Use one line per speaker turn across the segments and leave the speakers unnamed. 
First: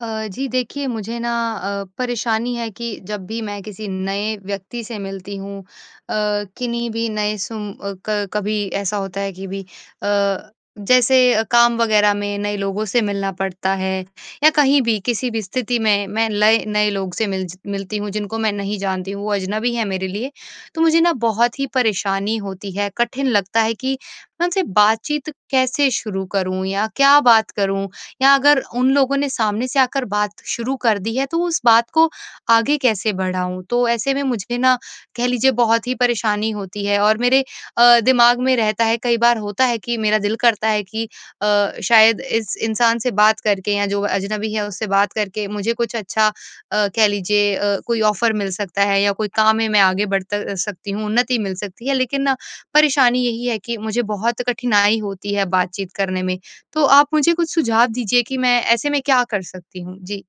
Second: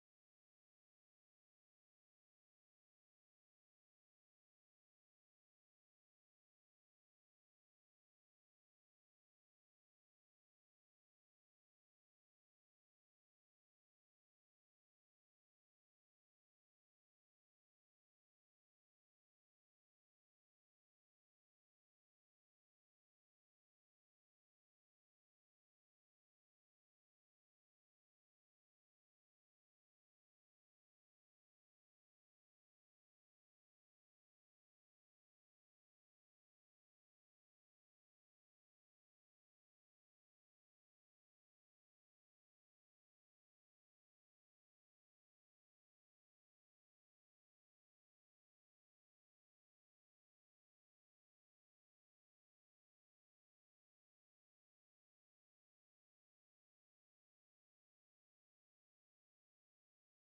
अ, जी देखिए मुझे ना अ, परेशानी है कि जब भी मैं किसी नए व्यक्ति से मिलती हूँ अ, किन्ही भी नए सूम अ, क कभी ऐसा होता है कि भी अ, जैसे काम वग़ैरह में नए लोगों से मिलना पड़ता है या कहीं भी किसी भी स्थिति में मैं लए नए लोग से मिल ज़ मिलती हूँ जिनको मैं नहीं जानती हूँ, वो अजनबी हैं मेरे लिए तो मुझे ना बहुत ही परेशानी होती है। कठिन लगता है कि मैं उनसे बातचीत कैसे शुरू करूँ या क्या बात करूँ? या अगर उन लोगों ने सामने से आकर बात शुरू कर दी है तो उस बात को आगे कैसे बढ़ाऊँ? तो ऐसे में मुझे ना कह लीजिए बहुत ही परेशानी होती है और मेरे अ, दिमाग में रहता है कई बार होता है कि मेरा दिल करता है कि अ, शायद इस इंसान से बात करके या जो अजनबी है उससे बात करके मुझे कुछ अच्छा अ, कह लीजिए अ, कोई ऑफ़र मिल सकता है या कोई काम है, मैं आगे बढ़ त अ, सकती हूँ, उन्नति मिल सकती है। लेकिन ना परेशानी यही है कि मुझे बहुत कठिनाई होती है बातचीत करने में। तो आप मुझे कुछ सुझाव दीजिए कि मैं ऐसे में क्या कर सकती हूँ? जी।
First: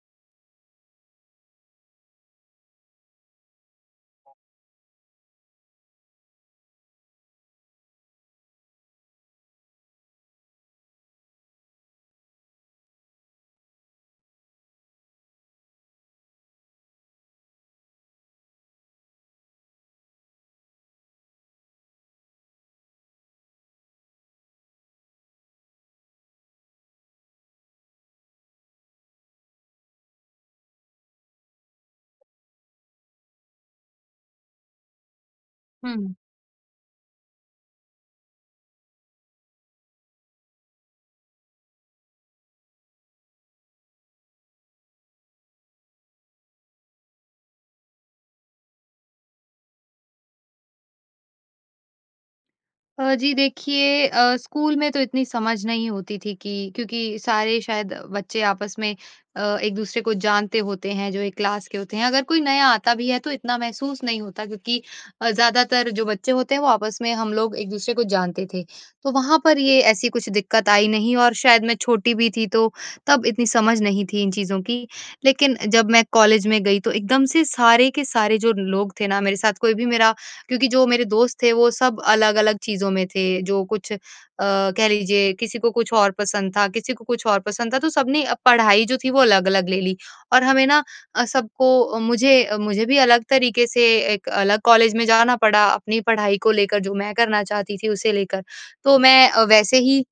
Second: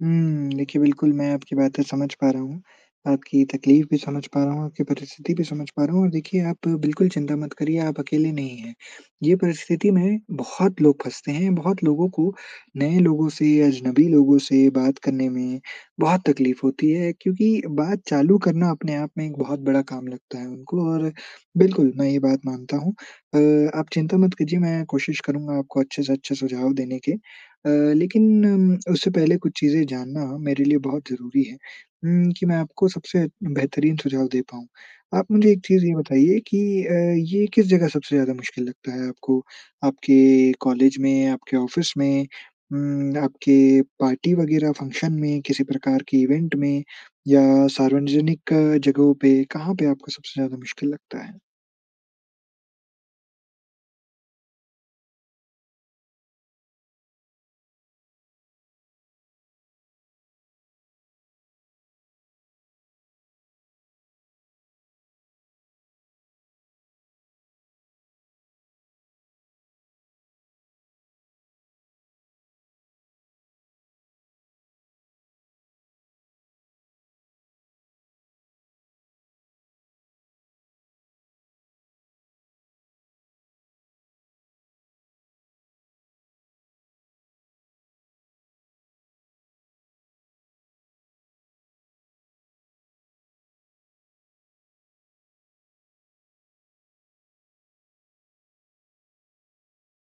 हुँ। देखिए, बिल्कुल मैं आपकी बातें समझ पा रहा हूँ। आपकी तकलीफ़ भी समझ पा रहा हूँ, आपकी परिस्थिति भी समझ पा रहा हूँ। और देखिए, आप बिल्कुल चिंता मत करिये। आप अकेले नहीं हैं। ये परिस्थिति में बहुत लोग फँसते हैं, बहुत लोगों को नए लोगों से, अजनबी लोगों से बात करने में बहुत तकलीफ़ होती है क्योंकि बात चालू करना अपने आप में एक बहुत बड़ा काम लगता है उनको और बिल्कुल मैं ये बात मानता हूँ। अ, आप चिंता मत कीजिए मैं कोशिश करूँगा आपको अच्छे से अच्छे सुझाव देने के। अ, लेकिन उससे पहले कुछ चीज़ें जानना मेरे लिए बहुत ज़रूरी है उम, कि मैं आपको सबसे बेहतरीन सुझाव दे पाऊँ। आप मुझे एक चीज़
हुँ,
ये
हुँ।
बताइये कि अ, ये किस जगह सबसे ज़्यादा मुश्किल लगता है आपको? आपके कॉलेज में, आपके ऑफ़िस में, उम, आपके पार्टी वग़ैरह फ़ंक्शन में, किसी प्रकार के इवेंट में या सार्वजनिक जगहों पे, कहाँ पे आपको सबसे ज़्यादा मुश्किल लगता है?
अ, जी। देखिए, अ, स्कूल में तो इतनी समझ नहीं होती थी कि क्योंकि सारे शायद बच्चे आपस में अ, एक-दूसरे को जानते होते हैं जो 1 क्लास के होते हैं। अगर कोई नया आता भी है तो इतना महसूस नहीं होता क्योंकि अ, ज़्यादातर जो बच्चे होते हैं वो आपस में हम लोग एक-दूसरे को जानते थे। तो वहाँ पर ये ऐसी कुछ दिक्कत आई नहीं और शायद मैं छोटी भी थी, तो तब इतनी समझ नहीं थी इन चीज़ों की। लेकिन जब मैं कॉलेज में गई तो एकदम से सारे के सारे जो लोग थे न मेरे साथ कोई भी मेरा क्योंकि जो मेरे दोस्त थे वो सब अलग-अलग चीज़ों में थे। जो कुछ अ, कह लीजिये किसी को कुछ और पसंद था, किसी को कुछ और पसंद था तो सबने पढ़ाई जो थी वो अलग-अलग ले ली। और हमें ना अ, सबको मुझे मुझे भी अलग तरीक़े से 1 अलग कॉलेज में जाना पड़ा अपनी पढ़ाई को लेकर, जो मैं करना चाहती थी, उसे लेकर। तो मैं अ, वैसे ही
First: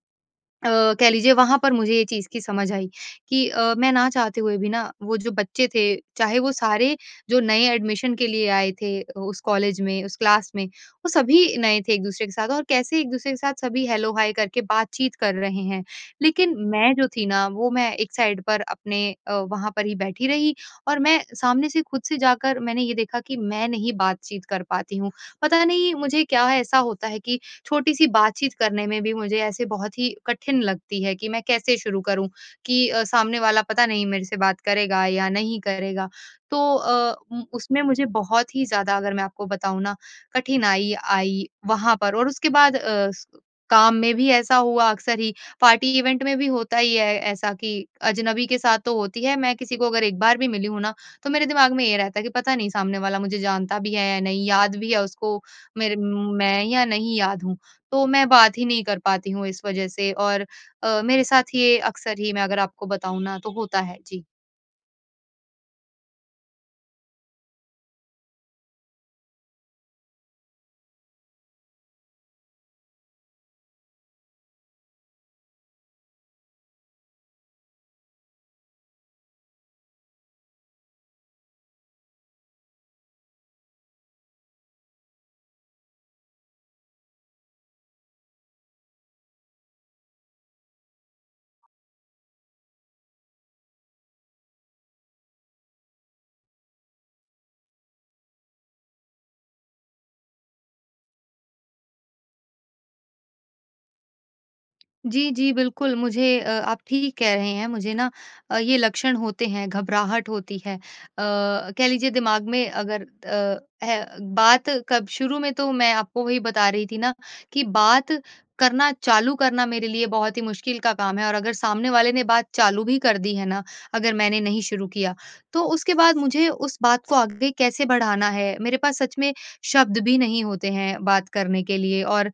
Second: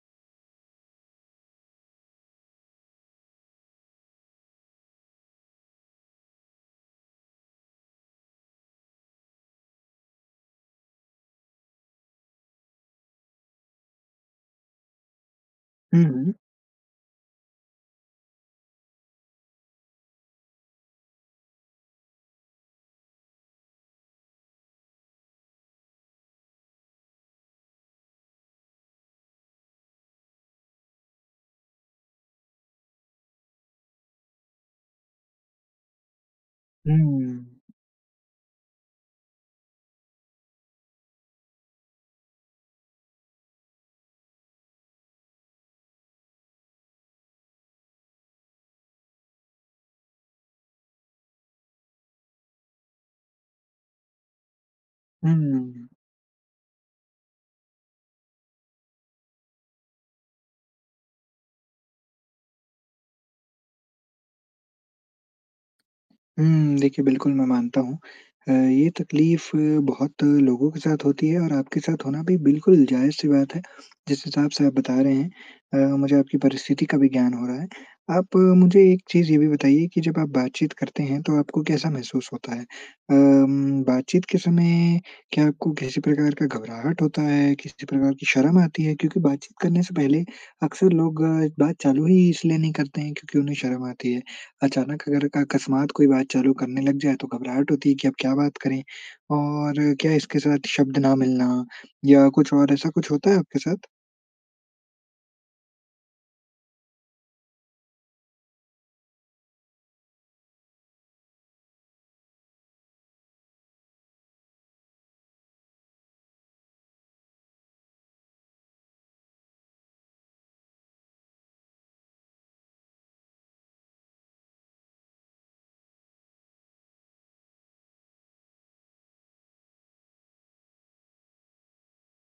अ, कह लीजिये वहाँ पर मुझे ये चीज़ की समझ आई कि अ, मैं ना चाहते हुए भी ना वो जो बच्चे थे चाहे वो सारे जो नए एडमिशन के लिए आए थे उस कॉलेज में, उस क्लास में वो सभी नए थे एक-दूसरे के साथ और कैसे एक-दूसरे के साथ सभी हेलो-हाय करके बातचीत कर रहे हैं।
हुँ, हुँ।
लेकिन मैं जो थी ना वो मैं एक साइड पर अपने अ, वहाँ पर ही बैठी रही। और मैं सामने से ख़ुद से जाकर मैंने ये देखा कि मैं नहीं बातचीत कर पाती हूँ। पता नहीं मुझे क्या ऐसा होता है कि छोटी-सी बातचीत करने में भी मुझे ऐसे बहुत ही कठिन लगती है कि मैं कैसे शुरू करूँ? कि अ, सामने वाला पता नहीं मेरे से बात करेगा या नहीं करेगा। तो अ,
हुँ।
उसमें मुझे बहुत ही ज़्यादा अगर मैं आपको बताऊँ न कठिनाई आई वहाँ पर और उसके बाद अ, उस काम में भी ऐसा हुआ अक्सर ही पार्टी इवेंट में भी होता ही है ऐसा कि अजनबी के साथ तो होती है। मैं किसी को अगर एक बार भी मिली हूँ ना, तो मेरे दिमाग़ में ये रहता है, कि पता नहीं सामने वाला मुझे जानता भी है या नहीं, याद भी है
हुँ,
उसको
हुँ।
मेरे मैं या नहीं याद हूँ? तो मैं बात ही नहीं कर पाती हूँ, इस वज़ह से और अ, मेरे साथ ये अक्सर ही, मैं अगर आपको बताऊँ ना तो होता है। जी।
हुँ। देखिए, बिल्कुल मैं मानता हूँ अ, ये तकलीफ़ बहुत लोगों के साथ होती है और आपके साथ होना भी बिल्कुल जायज़ सी बात है जिस हिसाब से आप बता रहे हैं अ, मुझे आपकी परिस्थिति का भी ज्ञान हो रहा है। आप मुझे एक चीज़ ये भी बताइए कि जब आप बातचीत करते हैं तो आपको कैसा महसूस होता है? अम, बातचीत के समय क्या आपको किसी प्रकार का घबराहट होता है, किसी प्रकार की शर्म आती है क्योंकि बातचीत करने से पहले अक्सर लोग बात चालू ही इसलिए नहीं करते हैं क्योंकि उन्हें शर्म आती है। अचानक अगर अकस्मात कोई बात चालू करने लग जाए तो घबराहट होती है कि आप क्या बात करें? और क्या इसके साथ शब्द ना मिलना या कुछ और ऐसा कुछ होता है आपके साथ?
जी, जी। बिल्कुल, मुझे अ, आप ठीक कह रहे हैं मुझे ना अ, ये लक्षण होते हैं घबराहट होती है। अ, कह लीजिए दिमाग में अगर अ, ए बात कब शुरू में तो मैं आपको वही बता रही थी ना कि बात करना चालू करना मेरे लिए बहुत ही मुश्किल का काम है और अगर सामने वाले ने बात चालू भी कर दी है ना अगर मैंने नहीं शुरू किया। तो उसके बाद मुझे उस बात को आगे कैसे बढ़ाना है, मेरे पास सच में शब्द भी नहीं होते हैं बात करने के लिए। और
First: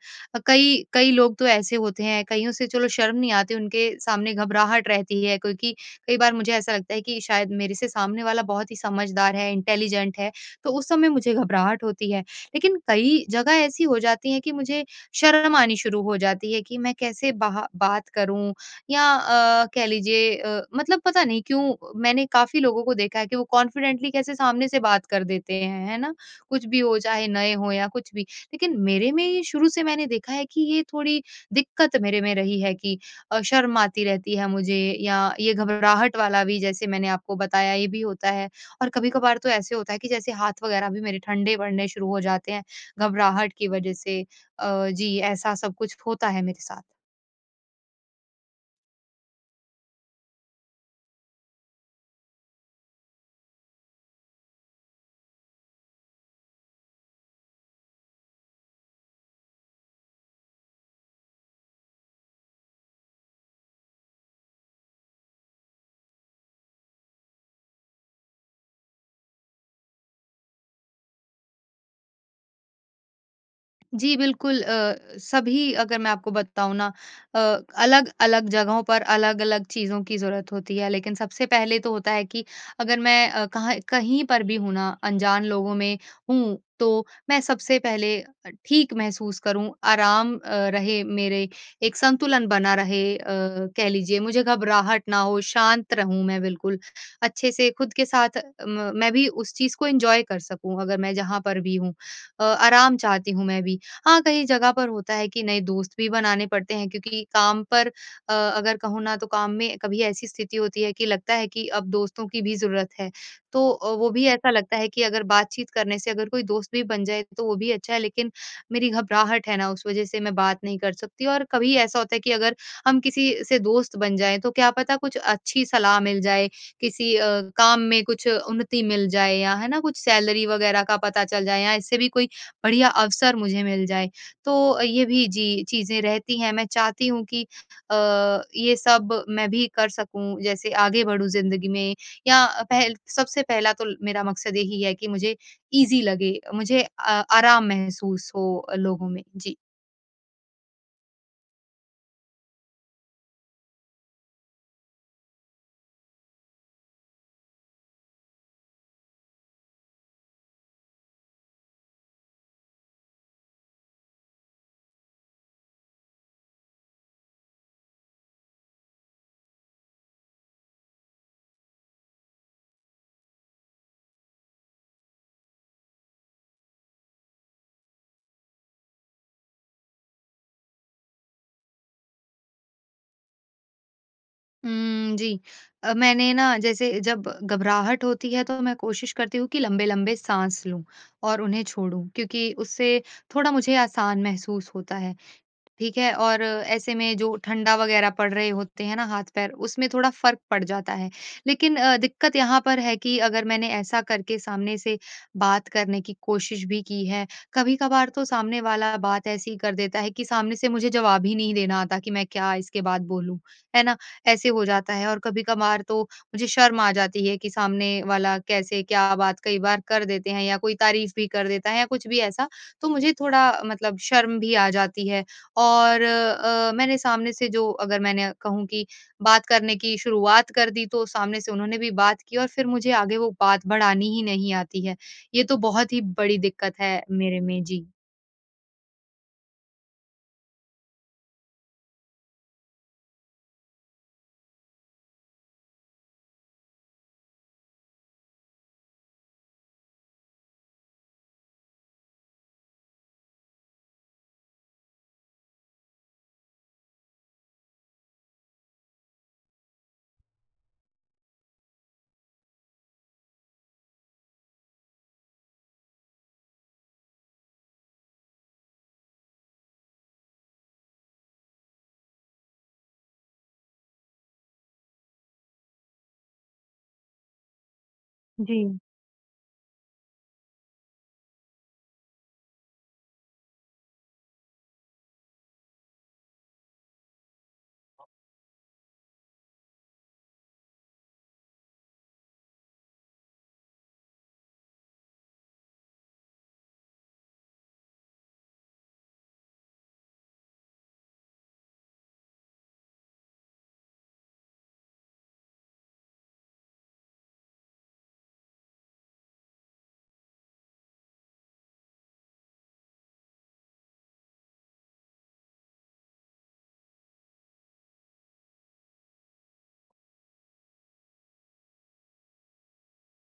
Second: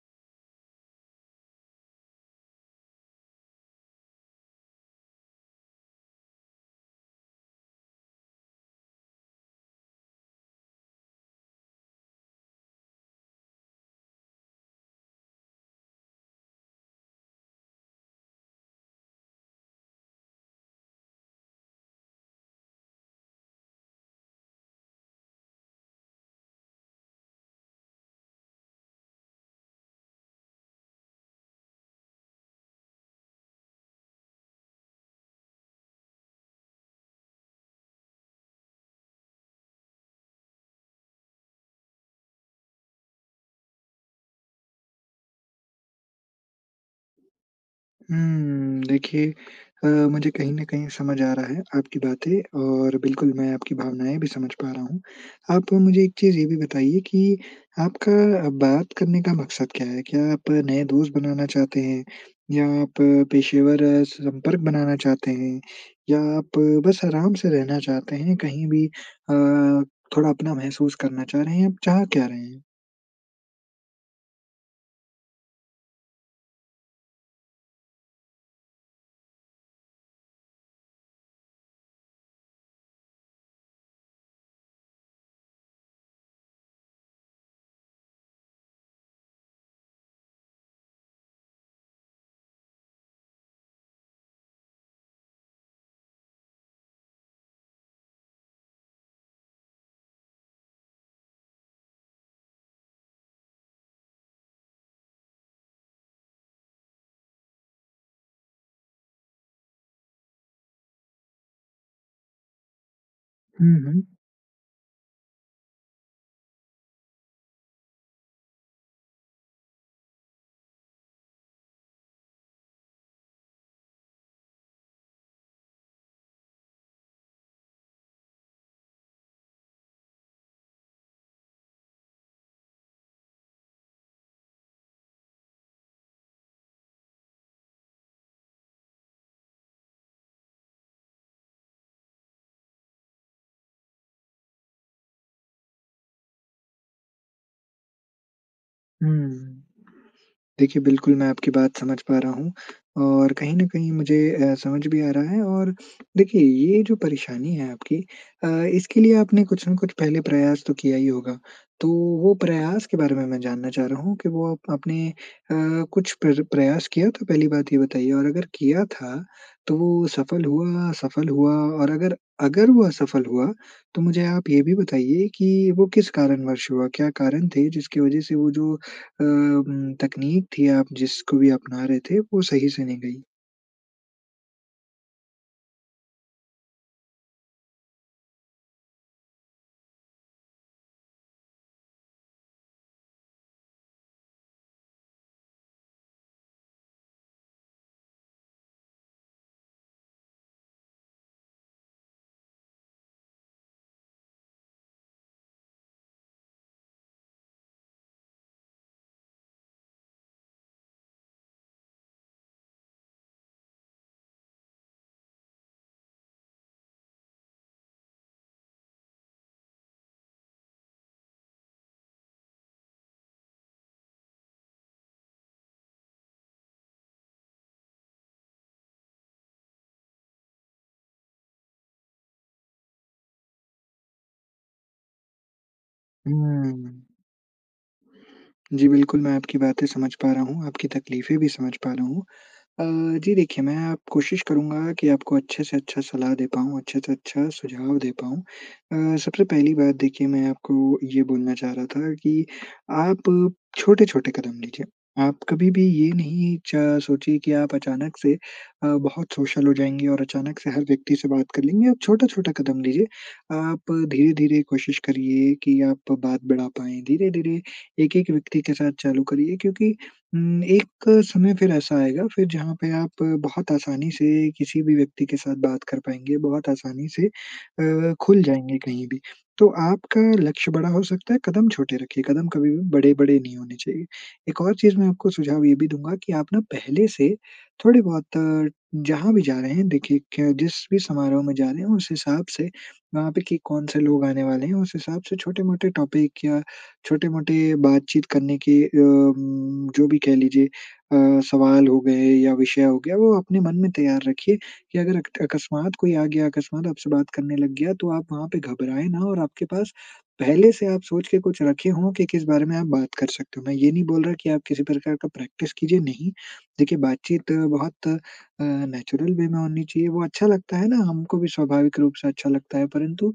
कई कई लोग तो ऐसे होते हैं कईयों से चलो शर्म नहीं आती उनके सामने घबराहट रहती है क्योंकि कई बार मुझे ऐसा लगता है कि शायद मेरे से सामने वाला बहुत ही समझदार है, इंटेलिजेंट है, तो उस समय मुझे घबराहट होती है। लेकिन कई जगह ऐसी हो जाती है कि मुझे शर्म आनी शुरू हो जाती है कि मैं कैसे बाहा बात करूँ या अ, कह लीजिए अ, मतलब पता नहीं क्यों मैंने काफ़ी लोगों को देखा है कि वो कॉन्फिडेंटली कैसे सामने से बात कर देते हैं। है ना, कुछ भी हो चाहे, नए हो या कुछ भी। लेकिन मेरे में ही शुरू से मैंने देखा है कि ये थोड़ी दिक्कत मेरे में रही है कि अ, शर्म आती रहती है मुझे या ये घबराहट वाला भी जैसे मैंने आपको बताया ये भी होता है। और कभी-कभार तो ऐसे होता है कि जैसे हाथ वग़ैरह भी मेरे ठंडे पड़ने शुरू हो जाते हैं, घबराहट की वज़ह से। अ, जी ऐसा सब कुछ होता है मेरे साथ।
हुँ। देखिए अ, मुझे कहीं न कहीं समझ आ रहा है आपकी बातें और बिल्कुल मैं आपकी भावनाएँ भी समझ पा रहा हूँ। आप मुझे एक चीज़ ये भी बताइए कि आपका बात करने का मकसद क्या है? क्या आप नए दोस्त बनाना चाहते हैं या आप पेशेवर संपर्क बनाना चाहते हैं या आप बस आराम से रहना चाहते हैं कहीं भी अ, थोड़ा अपना महसूस करना चाह रहे हैं। आप चाह क्या रहे हैं?
जी, बिल्कुल। अ, सभी अगर मैं आपको बताऊँ ना अ, अलग-अलग जगहों पर अलग-अलग चीज़ों की ज़रूरत होती है। लेकिन सबसे पहले तो होता है कि अगर मैं अ, कहाँ कहीं पर भी हूँ ना अनजान लोगों में हूँ, तो मैं सबसे पहले अ, ठीक महसूस करूँ आराम अ, रहे मेरे एक संतुलन बना रहे अ, कह लीजिए मुझे घबराहट ना हो शांत रहूँ मैं बिल्कुल। अच्छे से खुद के साथ म मैं भी उस चीज़ को एन्जॉय कर सकूँ अगर मैं जहाँ पर भी हूँ अ, आराम चाहती हूँ मैं भी। हाँ, कई जगह पर होता है कि नए दोस्त भी बनाने पड़ते हैं क्योंकि काम पर अ, अगर कहूँ ना तो काम में कभी ऐसी स्थिति होती है कि लगता है कि अब दोस्तों की भी ज़रूरत है। तो
हुँ,
अ, वो
हुँ।
भी ऐसा लगता है कि अगर बातचीत करने से अगर कोई दोस्त भी बन जाए तो वो भी अच्छा है लेकिन मेरी घबराहट है ना उस वज़ह से मैं बात नहीं कर सकती और कभी ऐसा होता है कि अगर हम किसी से दोस्त बन जाएँ तो क्या पता कुछ अच्छी सलाह मिल जाए किसी अ, काम में कुछ उन्नति मिल जाए या है ना? कुछ सैलरी वग़ैरह का पता चल जाए या इससे भी कोई बढ़िया अवसर मुझे मिल जाए। तो ये भी जी चीज़ें रहती हैं मैं चाहती हूँ कि अ, ये सब मैं भी कर सकूँ जैसे आगे बढ़ूँ ज़िंदगी में, या पहल सबसे पहला तो मेरा मकसद यही है कि मुझे इज़ी लगे मुझे आ आराम महसूस हो अ, लोगों में। जी।
हुँ। देखिए बिल्कुल मैं आपकी बात समझ पा रहा हूँ। और कहीं न कहीं मुझे अ, समझ भी आ रहा है, और देखिए ये जो परेशानी है आपकी अ, इसके लिए आपने कुछ न कुछ पहले प्रयास तो किया ही होगा। तो वो प्रयास के बारे में, मैं जानना चाह रहा हूँ कि वो आप अपने अ, कुछ प्र प्रयास किया तो पहली बात ये बताइए और अगर किया था तो वो सफल हुआ, असफल हुआ और अगर अगर वो असफल हुआ, तो मुझे आप ये भी बताइए कि वो किस कारणवश हुआ? क्या कारण थे जिसकी वज़ह से वो जो अ, उम, तकनीक थी आप जिसको भी अपना रहे थे वो सही से नहीं गई?
हुँ। जी, मैंने ना जैसे जब घबराहट होती है तो मैं कोशिश करती हूँ कि लंबे-लंबे साँस लूँ और उन्हें छोड़ूँ। क्योंकि उससे थोड़ा मुझे आसान महसूस होता है। ठीक है? और ऐसे में जो ठंडा वग़ैरह पड़ रहे होते हैं न हाथ-पैर उसमें थोड़ा फ़र्क पड़ जाता है। लेकिन दिक्कत यहाँ पर है कि अगर मैंने ऐसा करके सामने से बात करने की कोशिश भी की है, कभी-कभार तो सामने वाला बात ऐसी ही कर देता है कि सामने से मुझे जवाब ही नहीं देना आता कि मैं क्या इसके बाद बोलूँ। है ना? ऐसे हो जाता है और कभी-कभार तो मुझे शर्म आ जाती है कि सामने वाला कैसे क्या बात कई बार कर देते हैं या कोई तारीफ़ भी कर देता है या कुछ भी ऐसा तो मुझे थोड़ा मतलब शर्म भी आ जाती है और अ, मैंने सामने से जो अगर मैंने कहूँ कि बात करने की शुरुआत कर दी तो सामने से उन्होंने भी बात की और फिर मुझे आगे वो बात बढ़ानी ही नहीं आती है। ये तो बहुत ही बड़ी दिक्कत है
हुँ।
मेरे में। जी।
जी बिल्कुल। मैं आपकी बातें समझ पा रहा हूँ। आपकी तकलीफ़े भी समझ पा रहा हूँ। अ, जी, देखिए मैं कोशिश करूँगा की आपको अच्छे से अच्छा सलाह दे पाऊँ, अच्छे से अच्छा सुझाव दे पाऊँ। अ, सबसे पहली बात देखिए मैं आपको ये बोलना चाह रहा था कि आप छोटे-छोटे कदम लीजिए। आप कभी-भी ये नहीं च सोचिए कि आप अचानक से अ, बहुत सोशल हो जाएँगी और अचानक से हर व्यक्ति से बात कर लेंगे। आप छोटा-छोटा कदम लीजिए। आप धीरे-धीरे कोशिश करिए कि आप बात बढ़ा पाएँ। धीरे-धीरे 1-1 व्यक्ति के साथ चालू करिए क्योंकि उम, एक समय फिर ऐसा आएगा फिर जहाँ पे आप बहुत आसानी से किसी भी व्यक्ति के साथ बात कर पाएँगे, बहुत आसानी से अ, खुल जाएँगे
जी।
कहीं-भी। तो आपका लक्ष्य बड़ा हो सकता है कदम छोटे रखिए। कदम कभी भी बड़े-बड़े नहीं होने चाहिए। एक और चीज़ मैं आपको सुझाव ये भी दूँगा की आप ना, पहले से थोड़े बहुत जहाँ भी जा रहे हैं, देखिए कि जिस भी समारोह में जा रहे हैं उस हिसाब से वहाँ पे कि कौन-से लोग आने वाले हैं उस हिसाब से छोटे-मोटे टॉपिक या छोटे-मोटे बातचीत करने के अ, उम, जो भी कह लीजिए अ, सवाल हो गए या विषय हो गया, वो अपने मन में तैयार रखिए कि अगर अकस्मात कोई आ गया, अकस्मात आपसे बात करने लग गया तो आप वहाँ पे घबराए ना और आपके पास पहले से आप सोच के कुछ रखे हो कि किस बारे में आप बात कर सकते हो। मैं ये नहीं बोल रहा कि आप किसी प्रकार का प्रैक्टिस कीजिए, नहीं। देखिए बातचीत बहुत अ, नेचुरल वे में होनी चाहिए। वो अच्छा लगता है ना, हमको भी स्वाभाविक रूप से अच्छा लगता है परंतु,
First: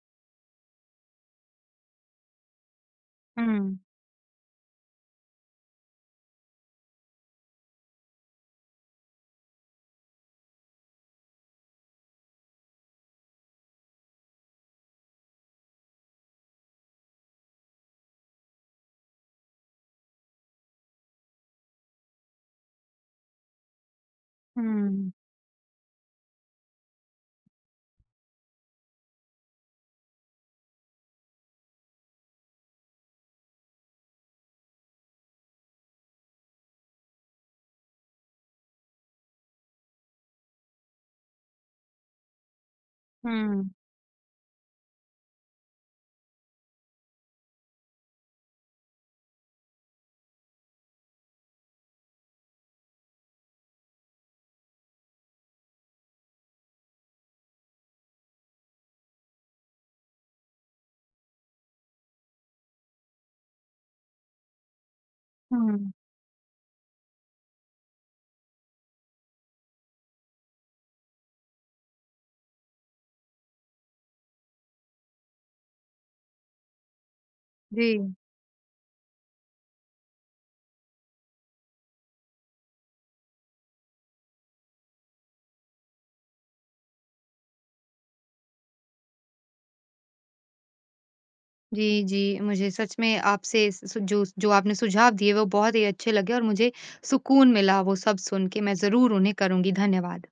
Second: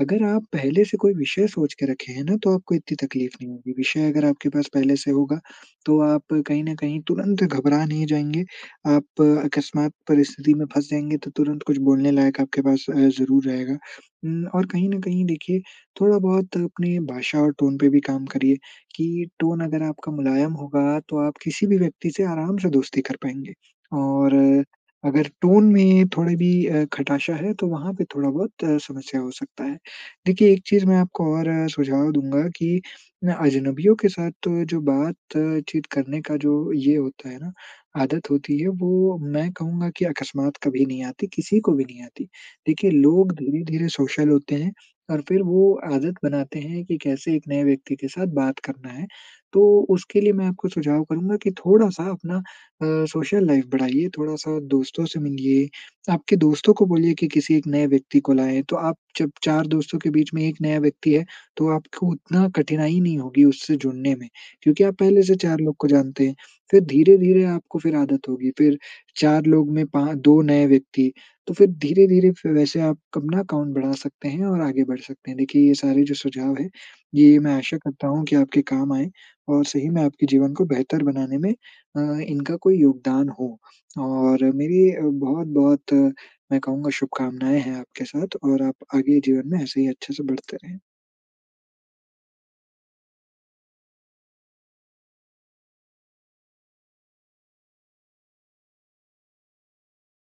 अगर आप पहले से कोई विषय सोच के रखे हैं न तो आपको इतनी तकलीफ़ नहीं होगी।
हुँ।
विषय अगर आपके पास पहले से होगा तो आप कहीं न कहीं तुरंत घबरा नहीं जाएँगे। आप अकस्मात परिस्थिति में फँस जाएँगे तो तुरंत कुछ बोलने लायक आपके पास ज़रूर रहेगा। उम, और कहीं न कहीं देखिए थोड़ा-बहुत अपनी भाषा और टोन पे भी काम करिए कि टोन अगर आपका मुलायम होगा तो आप किसी भी व्यक्ति से आराम से दोस्ती कर पाएँगे। और
हुँ।
अगर टोन में थोड़ा भी अ, खटाशा है तो वहाँ पे थोड़ा-बहुत समस्या हो सकता है। देखिए एक चीज़ मैं आपको और सुझाव दूँगा कि मैं अजनबियों के साथ जो बात-चीत करने का जो ये होता है ना, आदत होती है वो मैं कहूँगा कि अकस्मात कभी नहीं आती, किसी को भी नहीं आती। देखिए लोग
हुँ।
धीरे-धीरे सोशल होते हैं और फिर वो आदत बनाते हैं कि कैसे 1 नए व्यक्ति के साथ बात करना है। तो उसके लिए मैं आपको सुझाव करूँगा कि थोड़ा-सा अपना अ, सोशल लाइफ़ बढ़ाइए, थोड़ा-सा दोस्तों से मिलिए, आपके दोस्तों को बोलिए की किसी 1 नए व्यक्ति को लाएँ। तो आप जब 4 दोस्तों के बीच में 1 नया व्यक्ति है तो आपको उतना कठिनाई नहीं होगी उससे जुड़ने में। क्योंकि आप पहले से 4 लोग को
हुँ।
जानते हैं। फिर धीरे-धीरे आपको फिर आदत होगी, फिर 4 लोग में पाँ 2 नए व्यक्ति, तो फिर धीरे-धीरे वैसे आप अपना अकाउंट बढ़ा सकते हैं और आगे बढ़ सकते हैं। देखिए ये सारे जो सुझाव हैं ये मैं आशा करता
जी।
हूँ कि आपके काम आएँ और सही में आपके जीवन को बेहतर बनाने में अ, इनका कोई योगदान हो। और मेरी बहुत-बहुत मैं कहूँगा शुभकामनाएँ हैं आपके साथ और आप आगे जीवन में ऐसे ही अच्छे से बढ़ते रहें।
जी, जी। मुझे सच में आपसे स जो जो आपने सुझाव दिए वो बहुत ही अच्छे लगे। और मुझे सुकून मिला वो सब सुन के मैं ज़रूर उन्हें करुँगी। धन्यवाद।